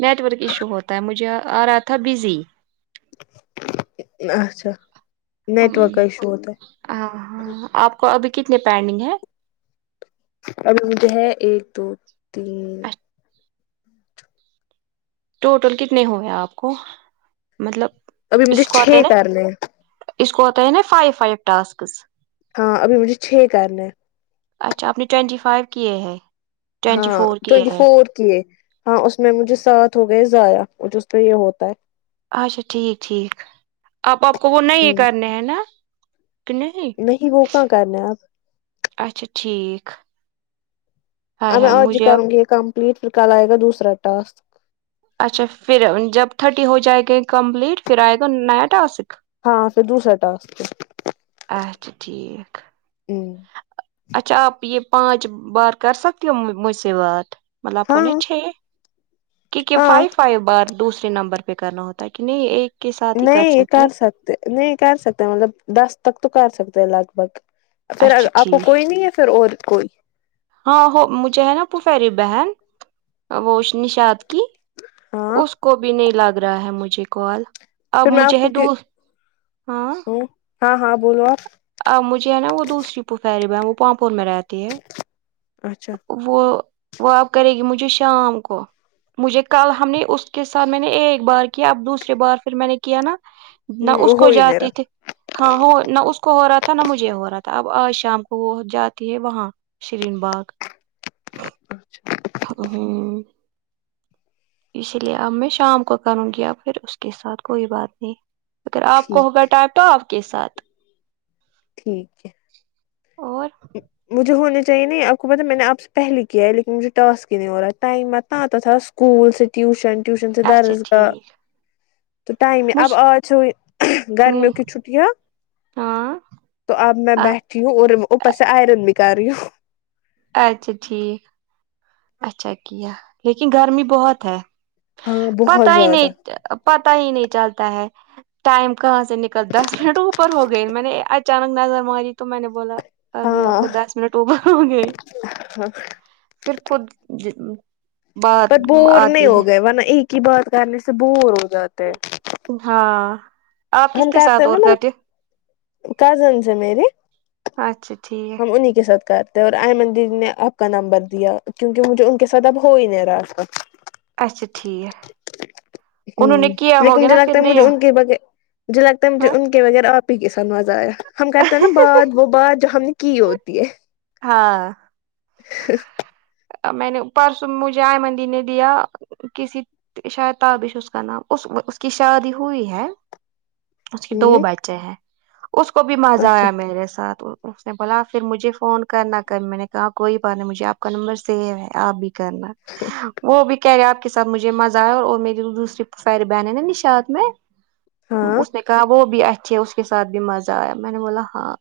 net work issue ہوتا ہے مجھے آ رہا تھا بزی اچھا ہمم نیٹورک کا ایشو ہوتا ہے ہاں ہاں آپ کو ابھی کتنے پینڈنگ ہے ابھی مجھے ہے ایک دو تین ٹوٹل کتنے ہوئے آپ کو مطلب ابھی مجھے اس کو آتے ہے چھ نا کرنے ہیں اس کو آتے ہے نا فائیو فائیو ٹاسکس ہاں ابھی مجھے چھ کرنے ہیں اچھا آپ نے ٹوئینٹی فائیو کیے ہے ہاں ٹوئنٹی فور کیے ہاں اس میں مجھے ساتھ ہو گئے ضائع وہ جو اس پہ یہ ہوتا ہے اچھا ٹھیک ٹھیک آپ آپ کو وہ ہے نہیں ہ کرنے ہیں نا کہ نہیں وہ کہاں کرنا ہے آپ اچھا ٹھیک ہائے اب میں ہائے آج مجھے اب کروں گی یہ کمپلیٹ پھر کل آئے گا دوسرا ٹاسک اچھا پھر جب تھرٹی ہو جائے گی کمپلیٹ پھر آئے گا نیا ٹاسک ہاں پھر دوسرا ٹاسک اچھا ٹھیک ہوں اچھا آپ یہ پانچ بار کر سکتی ہو مجھ سے بات مطلب آپ کو ہاں نہیں چاہیے کیونکہ ہاں فائیو فائیو بار دوسرے نمبر پہ کرنا ہوتا ہے کہ نہیں ایک کے ساتھ ہی نہیں یہ کر سکتے نہیں کر سکتے مطلب دس تک تو کر سکتے ہیں لگ بھگ پھر آ اچھا آپ کو ٹھیک کوئی نہیں ہے پھر اور کوئی ہاں ہو مجھے ہے نا پھپری بہن وہ نشات کی ہاں اس کو بھی نہیں لگ رہا ہے مجھے کال اب پھر میں آپ مجھے کو دو ہاں ہ ہاں ہاں بولو آپ ا مجھے ہے نا وہ دوسری پھپیری بہن وہ پاپور میں رہتی ہے اچھا وہ وہ اب کرے گی مجھے شام کو مجھے کل ہم نے اس کے ساتھ میں نے ایک بار کیا اب دوسریے بار پھر میں نے کیا نا نہ اس ہ کو ہو ہی نہیں جاتی تھی رہا ہاں ہو نہ اس کو ہو رہا تھا نہ مجھے ہو رہا تھا اب آج شام کو وہ جاتی ہے وہاں شرین باغ اچھا ہممم اسی لیے اب میں شام کو کروں گی ا پھر اس کے ساتھ کوئی بات نہیں اگر آپ کو ہوگا ٹھیک ٹائم ٹو آپ کے ساتھ ٹھیک ہے اور مجھے ہونے چاہیے نہیں آپ کو پ میں نے آپ سے پہلے کیا ہے لیکن مجھے ٹاسک ہی نہیں ہو رہا ہے ٹائم آتتا آتا تھا اسکول سے ٹیوشن ٹیوشن سے اچھا درسگاہ ٹھیک تو ائم مجھ اب آج چ گرمیوں کی ہی چٹیاں ہاں تو اب میں بیٹھی ہوں اور اوپر سے آئرن بھی کر رہی ہوں اچھا ٹھیک اچھا کیا لیکن گرمی بہت ہے ہاں بہت پتہ ہی نہیں زیادہ پتا ہی نہیں چلتا ہے ٹائم کہاں سے نکل دس منٹ اوپر ہو گئے میں نے اچانک نظر ماری تو میں نے بولا ابھی آپ ہاں کو دس منٹ اوبر ہوں گے ہاں خود [unintelligible] بات پر بور نہیں آتی ہو ہے گئے ورنہ ایک ہی بار کرنے سے بور ہو جاتے ہیں ہاں آپ کس کے ساتھ اور کرتی کزنز ہے میرری اچھا ٹھیک ہم انہیں کے ساتھ کر اور آئ منندر نے آپ کا نمبر دیا کیونکہ مجھے ان کے ساتھ اب ہو ہی نہیں رہا تھا اچھا ٹھیک انہوں نے ہمم کیا لیکن ہوگیا مجھے نا پھر لگتا ہے نہیں مجھے ان کے بغیر جو لگتا ہے مجھے ہاں ان کے بغیر آپ ہی کے ساتھ مزہ آیا ہم کرتے ہیں نا بات وہ بات جو ہم نے کی ہوتی ہے ہاں میں نے پرسوں مجھے ائمن دی نے دیا کسی شاید تابش اس کا نام اس اس کی شادی ہوئی ہے اس کے دو ہوں بچے ہیں اس کو بھی مزہ اچھا آیا میرے ساتھ اس نے بولا پھر مجھے فون کرنا کر میں نے کہا کوئی بات نہیں مجھے آپ کا نمبر سیو ہے آپ بھی کرنا وہ بھی کہے آپ کے ساتھ مجھے مزہ آیا اور میری دوسری ساری بہن ہیں نا نشااد میں ہاں اس نے کہا وہ بھی اچھے اس کے ساتھ بھی مزہ آیا میں نے بولا ہاں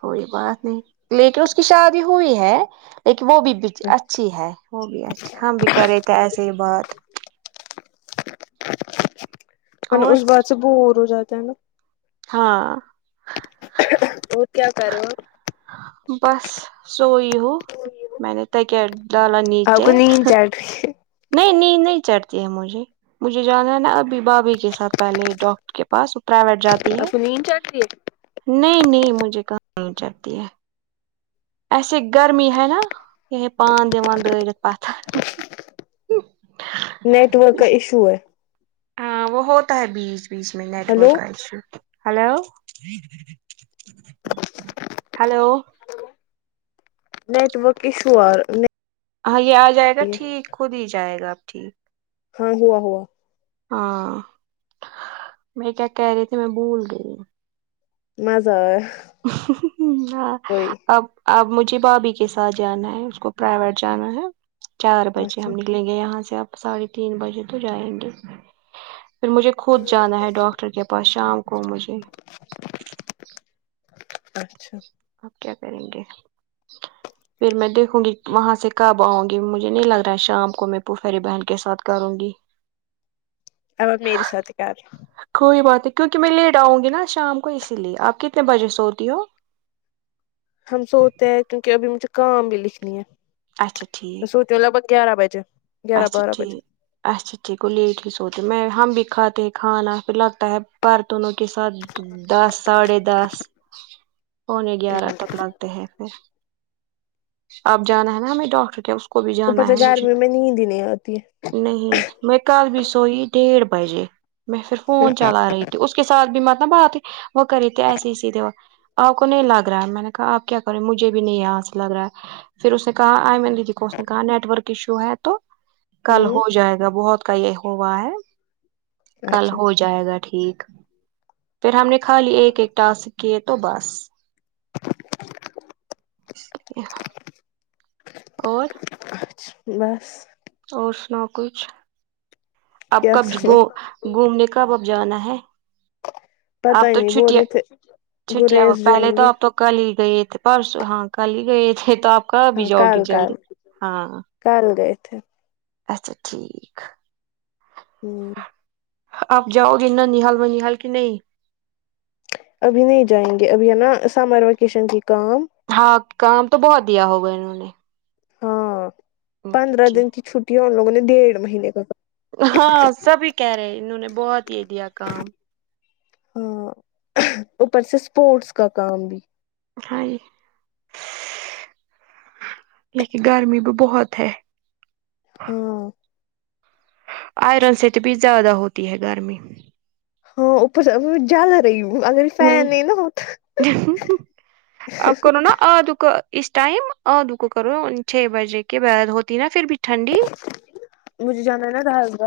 کوئی بات نہیں لیکن اس کی شادی ہوئی ہے لیکن وہ بھی کیون اچھی ہے وہ بھی اچا ہم بھی کرے تھے ایسے ہی بات ان اور اس بات سے بور ہو جاتا ہے نا ہاں اور کیا کر رہو ہو بس سوئی ہوو [unintelligible] ہو میں نے ت کیا ل آپ نیچے کو نیند چڑھ رہی ہے نہیں نیند نہیں چڑتی ہے مجھے مجھے جانا ہے نا ابھی بابھی کے ساتھ پہلے ڈاک کے پاس وہ پرائیویٹ جاتی ہے آپ کو نیند چڑتی ہے نہیں نہیں مجھے کہاں نہیں چڑتی ہے ایسے [unintelligible] گرمی ہے نا یہ ہے پان دان دورت پتھر ہ نیٹ ورک کا ایشو ہے ہاں وہ ہوتا ہے بیچ بیچ میں ہلو نیٹورک کا issue hello hello network issue ارا ہاں یہ آ جائے گا ٹھیک کود ہی جائے گا آب ٹھیک ہاں ہواہوا ہاں میں کیا کہہ رہی تھی میں بھول گئی ہوں مزہ آیا ہ وہی اب اب مجھے بھابھی کے ساتھ جانا ہے اس کو پرائیویٹ جانا ہے چار بجے اچھا ہم نے نکلیں گے یہاں سے آپ ساڑھے تین بجے تو جائیں گے پھر مجھے خود جانا ہے ڈاکٹر کے پاس شام کو مجھے اچھا اپ کیا کریں گے پھر میں دیکھوں گی وہاں سے کب آؤں گی مجھے نہیں لگ رہا ہے شام کو میں پھپھیری بہن کے ساتھ کروں گی اب میری سات کار کوئی بات ہے کیونکہ میں لیٹ آؤں گی نا شام کو اسی لیے آپ کتنے بجے سوتی ہو ہم سوتے ہیں کیونکہ ابھی مجھے کام بھی لکھنی ہے اچھا ٹھیک سوچو لگ بھگ گیارہ بجے گیارہ اچھا بارہ ٹھیک بجے اچھا بچے کو لیٹ ہی سوتے میں ہم بھی کاتے ہیں کھانا پھر لگتا ہے برتونوں کے ساتھ دس ساڑھے دس پونے گیارہ تک لگتے ہیں پھر آپ جانا ہے نا ہمیں ڈاکٹر کیا اس کو بھی جانا ہے انتظار مجھے میں نیند ہی نہیں آتی ہے نہیں میں کل بھی سوئی ڈیھ بجے میں پھر فون چلا رہی تھی اس کے سھ بھی متب بات ہے وہ کری تے ایسے ہی سیدھے وہ آپ کو نہیں لگ رہا ہے میں نے کہا آپ کیا کر رہے مجھے بھی نہیں آاںس سے لگ رہا ہے پھر اس نے کہا آئی من دیدی کو اس نے کہا نیٹورک ایشو ہے تو کل ہے ہ ہو جائے گا بہت کا یہ ہوا ہے کل اچھا ہو ج جائے گا ٹھیک پھر ہم نے خالی ایک ایک ٹاسک کیے تو بس اور بس اور سناؤ کچھ اب کیا کب سنو گ گھومنے کب اب جانا ہے اب پتا ہی تو نہیں بول چھٹیا رہے تھے چھٹیاں ہو گریز جائیں پہلے تو گے آپ تو کل ہی گئے تھے پرسوں ہاں کل ہی گئے تھے تو کب بھی ہاں جاؤ گے کل ک جلدی ہاں کال گئے تھ اچھا ٹھیک ہوں آپ جاؤ [unintelligible] حل کی نہیں ابھی نہیں جائیں گے ابھی ہے نا سمر ویکیشن کی کام ہاں کام تو بہت دیا ہوگا انہوں نے ہاں اچھا پندرہ دن ٹھیک کی چھٹی ہے ان لوگوں نے ڈیڑھ مہینے کا ہاں سبھی کہہ رہے انہوں نے بہت دے دیا کام ہاں اوپر سے اسپورٹس کا کام بھی ہاں لیکن گرمی بھی بہت ہے ہاں آئرن سے تو بھی زیادہ ہوتی ہے گرمی ہاں اوپر زیادہ جل رہی اگر فین نہیں نا ہو [unintelligible] اس ٹائم اور د کو کرو چھ بجے کے بعد ہوتی نا پھر بھی ٹھنڈی مجھے جانا ہے نا [unintelligible] کا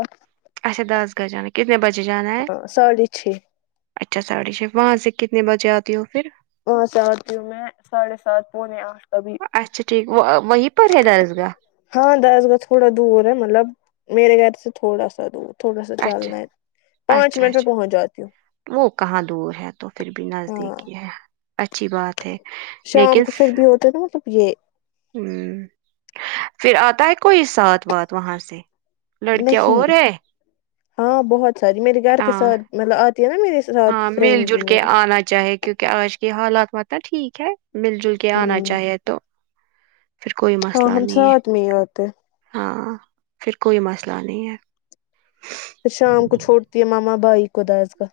اچھا درس گاہ جانا ہے کتنے بجے جانا ہے ساڑھے چھ اچھا ساڑھے چھ وہاں سے کتنے بجے آتی ہو پھر وہاں سے اتی ہوں میں ساڈھے سات پونے آٹھ کبھی اچھا ٹھیک وا وہیں پر ہے درسگاہ ہاں درس گاہ تھوڑا دور ہے مطلب میرے گھر سے تھوڑا سا دور تھوڑا سا اچھا چلنا ہے پانچ اچھا منٹ میں اچھا پہنچ جاتی ہوں وہ کہاں دور ہے تو پھر بھی ہاں نزدیکی ہے اچھی بات ہے شام لیکن کو پھر بھی ہوتا ہے نا مطلب یہ ہ پھر آتا ہے کوئی ساتھ وات وہاں سے لڑکیا اور نہیں ہے ہاں بہت ساری میرے گھر کے ہاں ساتھ مطلب آتی ہے نا میری ساتھ ہاں مل فرینڈ جل بھی کے آنا چاہے کیونکہ آج کی حالات مطلب ٹھیک ہے مل جل کے آنا ہوں چاہیے تو پھر کوئی ہاں مسئلہ ہم نہیں ہے ساتھ میں ہی آتے ہاں پھر کوئی مسئلہ نہیں ہے پھر شام کو چھوڑتی ہے ماما بھائی کو درس گاہ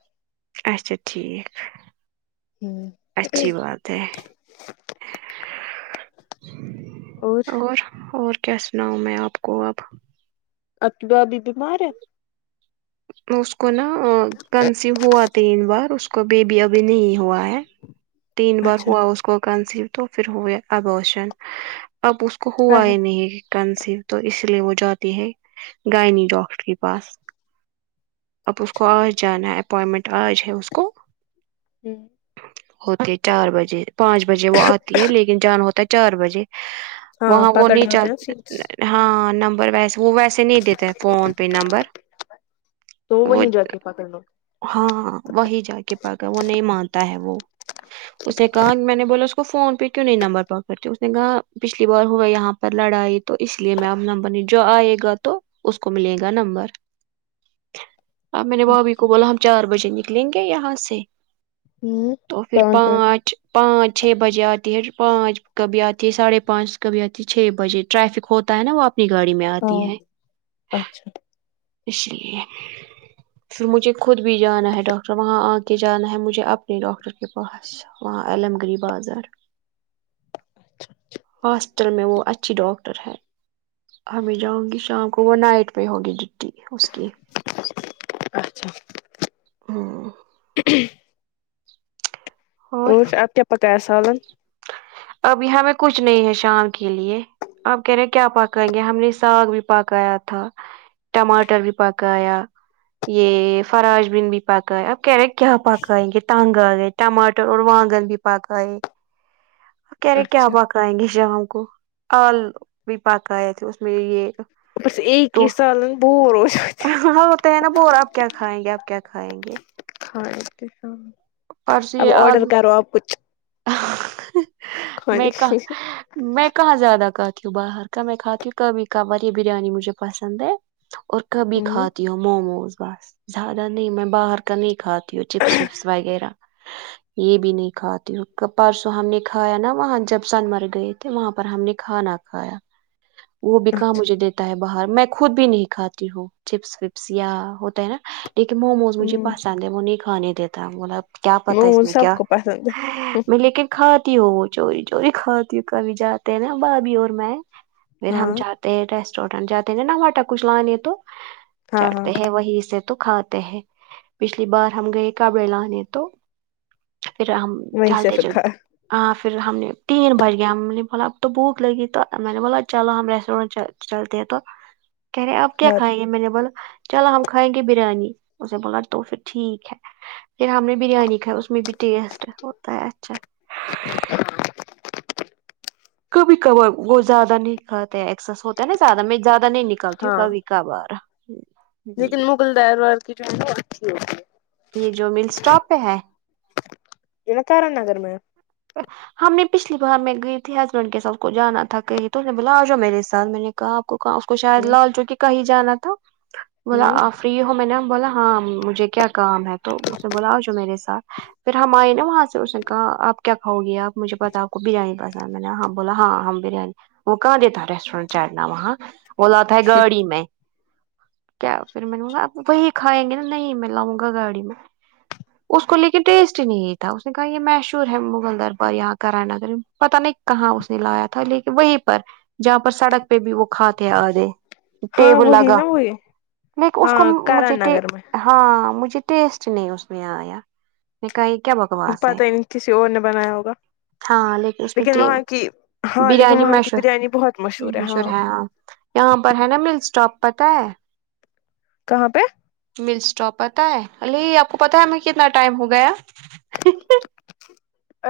اچھا ٹھیک ہوں اچھی بات ہے اور اور کیا سناؤ میں آپ کو اب آپکی بھابی بیمار ہے اس کو نا کنسیو ہوا تین بار اس کو بیبی ابھی نہیں ہوا ہے تین بار اچھا ہوا اس کو کنسیو تو پھر ہوئے ابورشن اب اس کو ہاں ہوا ہے ہی نہیں کنسیو تو اس لیے وہ جاتی ہے گائنی ڈاکٹر کے پاس اب اس کو آج جانا ہے اپوائنمنٹ آج ہے اس کو [inaudible] ہوتی چار بجے پانچ بجے وہ آتی ہے لیکن جانا ہوتا ہے چار بجے ہاں وہاں وہ نہیں پکڑنے ہوتے چل ہیں سیٹس ہاں نمبر ویس وہ ویسے نہیں دیتے فون پہ نمبر تو وہیں جا کے پاکڑ لو ہاں ہاں وہی جا کے پا کڑلےوہ نہیں مانتا ہے وہ اس نے کہا میں نے بولا اس کو فون پہ کیوں نہیں نمبر پا کرتے اس نے کہا پچھلی بار ہوا یہاں لڑائی تو اس لیے میم نمبر نہیں جو آئے گا تو اس کو ملے گا نمبر آں میں نے بھابھی کو اچھا بولا ہم چار بجے نکلیں گے یہاں سے ہوں تو پھر منٹ پانچ پانچ چھ بجے آتی ہے پانچ کبھی آتی ہے ساڑھے پانچ کبھی آتی ہے چھ بجے ٹریفک ہوتا ہے نا وہ آ اپنی گاڑی میں ہاں آتی ہے اچھا اس لیے پھر مجھے خود بھی جانا ہے ڈاکٹر وہاں آ کے جانا ہے مجھے اپنے ڈاکٹر کے پاس وہاں علم گری بازار ہاسپٹل میں وہ اچھی ڈاکٹر ہے ہمیں جاؤں گی شام کو وہ نائٹ پہ ہوگی ڈیوٹی اس کی اچھا ہاں اور آپ کیا پکایا سالن اب ہمیں کچھ نہیں ہے شام کے لیے آپ کہہ رہے کیا پکائیں گے ہم نے ساگ بھی پکایا تھا ٹماٹر بھی پکایا یہ فراش بیھنڈی بھی پکایا اب کیرٹ کیا پکائیں کہ تنگ آ گاے ٹماٹر اور بینگن بھی پکائی کہہ رہے کیا اچھا پکائیں گے شام کو آلو بھی پکایا تھے اس میں یہ بس اایک تو ہی سالن بور ہو جاتے ہے کہ رہا نا بڑا اور آپ کیا کھائیں گے آپ کیا کھائیں گے ہاں اب آڈر کرو اب کچھ آہوں کھانے میں کا کے لیے میں کہاں زیادہ کھاتی ہوں باہر کا میں کھاتی ہوں کبھی کبھار یہ بریانی مجھے پسند ہے اور کبھی کھاتی ہوں موموز بس زیادہ نہیں میں باہر کا نہیں کھاتا چپس وپس وغیرہ یہ بھی نہیں کھاتی ہوں پرسوں ہم نے کھایا نا وہاں جب سن مرگے گئے تھے وہاں پر ہم نے کھانا کھایا وہ بھی کہاں اچھا مجھے دیتا ہے باہر میں خود بھی نہیں کھاتی ہوں چپس وپس یا نا لیکن موموز مجھے پسند ہے وہہ نہیں کھانے دیتا مطب موموز سب کو پسند ہے میں لیکن کھاتی ہو وہ چوری چوری کھاتی ہوں کبھی جاتے ہیں نا بھابھی اور میں پھر ہم ہاں جاتے ہیں ریسٹورینٹ جاتے نا آٹا کچھ لانے تو ہاں ہاں چڑھتے ہیں وہی سے تو کھاتے ہیں پچھلی بار ہم گئے کپڑے لانے تو پھر ہم وہیں سے چلتے پھر کھا چلت ہ پھر ہم نے تین بج گیا ہم نے بولا اب تو بھوک لگی تو میں نے بولا چلو ہم ریسٹورینٹ چلتے ہیں تو کہہ رہے آپ کیا کھا کھائیں گے میں نے بلا چلو ہم کھائیں گے بریانی اسے بولا تو پھر ٹھیک ہے پھر ہم نے بریانی کھائی اس میں بھی ٹیسٹ ہے اچھا کبھی کبار وہ زیادہ نہیں کاتے ہیں ایکسس ہوتا ہے نا زیادہ میں زیادہ نہیں نکالتی ہوں ہاں کبھی کب ارا لیکن مغل دروار [unintelligible] کی اچھی ہوتی ہے یہ جو مل اسٹاپ پہ ہے جناکرا نگرر میں ا ہم نے پچھلی بار میں گئی تھی ہسبینڈ کے ساتھ کو جانا تھا کہیں تو اس نے بلا آ جا میرے ساتھ میں نے کہاں آپ اس کو شاید ہے لال چکی کہیں جانا تھا بولا اپ فری ہو میں نے بولا ہاں مجھے کیا کام ہے تو اسے بلاؤ جو میرے ساتھ پھر ہم آئی نا وہاں سے اس نے کہا آپ کیا کھاؤ گی اپ مچھ پتہ ہے اپ کو بریانی پسند ہے میں نے ہاں بولا ہاں ہم بریانی وہ کہاں دیتا ریسٹورینٹ چھنا وہاں بولا تھا ہے گاڑی میں کیا پھر میں لوں گا آپ وہی کھائیں گے نا نہیں میں لاؤں گا گاڑی میں اس کو لیکن ٹیسٹ ہی نہیں تھا اس نے کہا یہ مشہور ہے ندر پر یہاں کرائ نگر میں پتا نہیں کہاں اس نے لایا تھا لیکن وہیں پر جہاں پر سڑک پہ بھی وہ کھاتے ہیں آ گے ہاں ٹیبل وہی لگا نا وہی لیک اس کو ہاں مجھے کرن نگر میں ہاں مجھے ٹیسٹ نہیں اس میں آیا نہیں کہ کیا بتاؤں پتا ہی نہیں کسی اور نے بنایا ہوگا ہاں لیکن اس میں کہ وہاں کی ہاں لیکن بریانی وہاں کی مشہور بریانی بہت ہے مشہور ہاں ہےاں یہاں پر ہے نا مل اسٹاپ پتا ہے کہاں پہ مل اسٹاپ پتا ہے الی آپ کو پتا ہے ہم کتنا ٹائم ہو گیا ا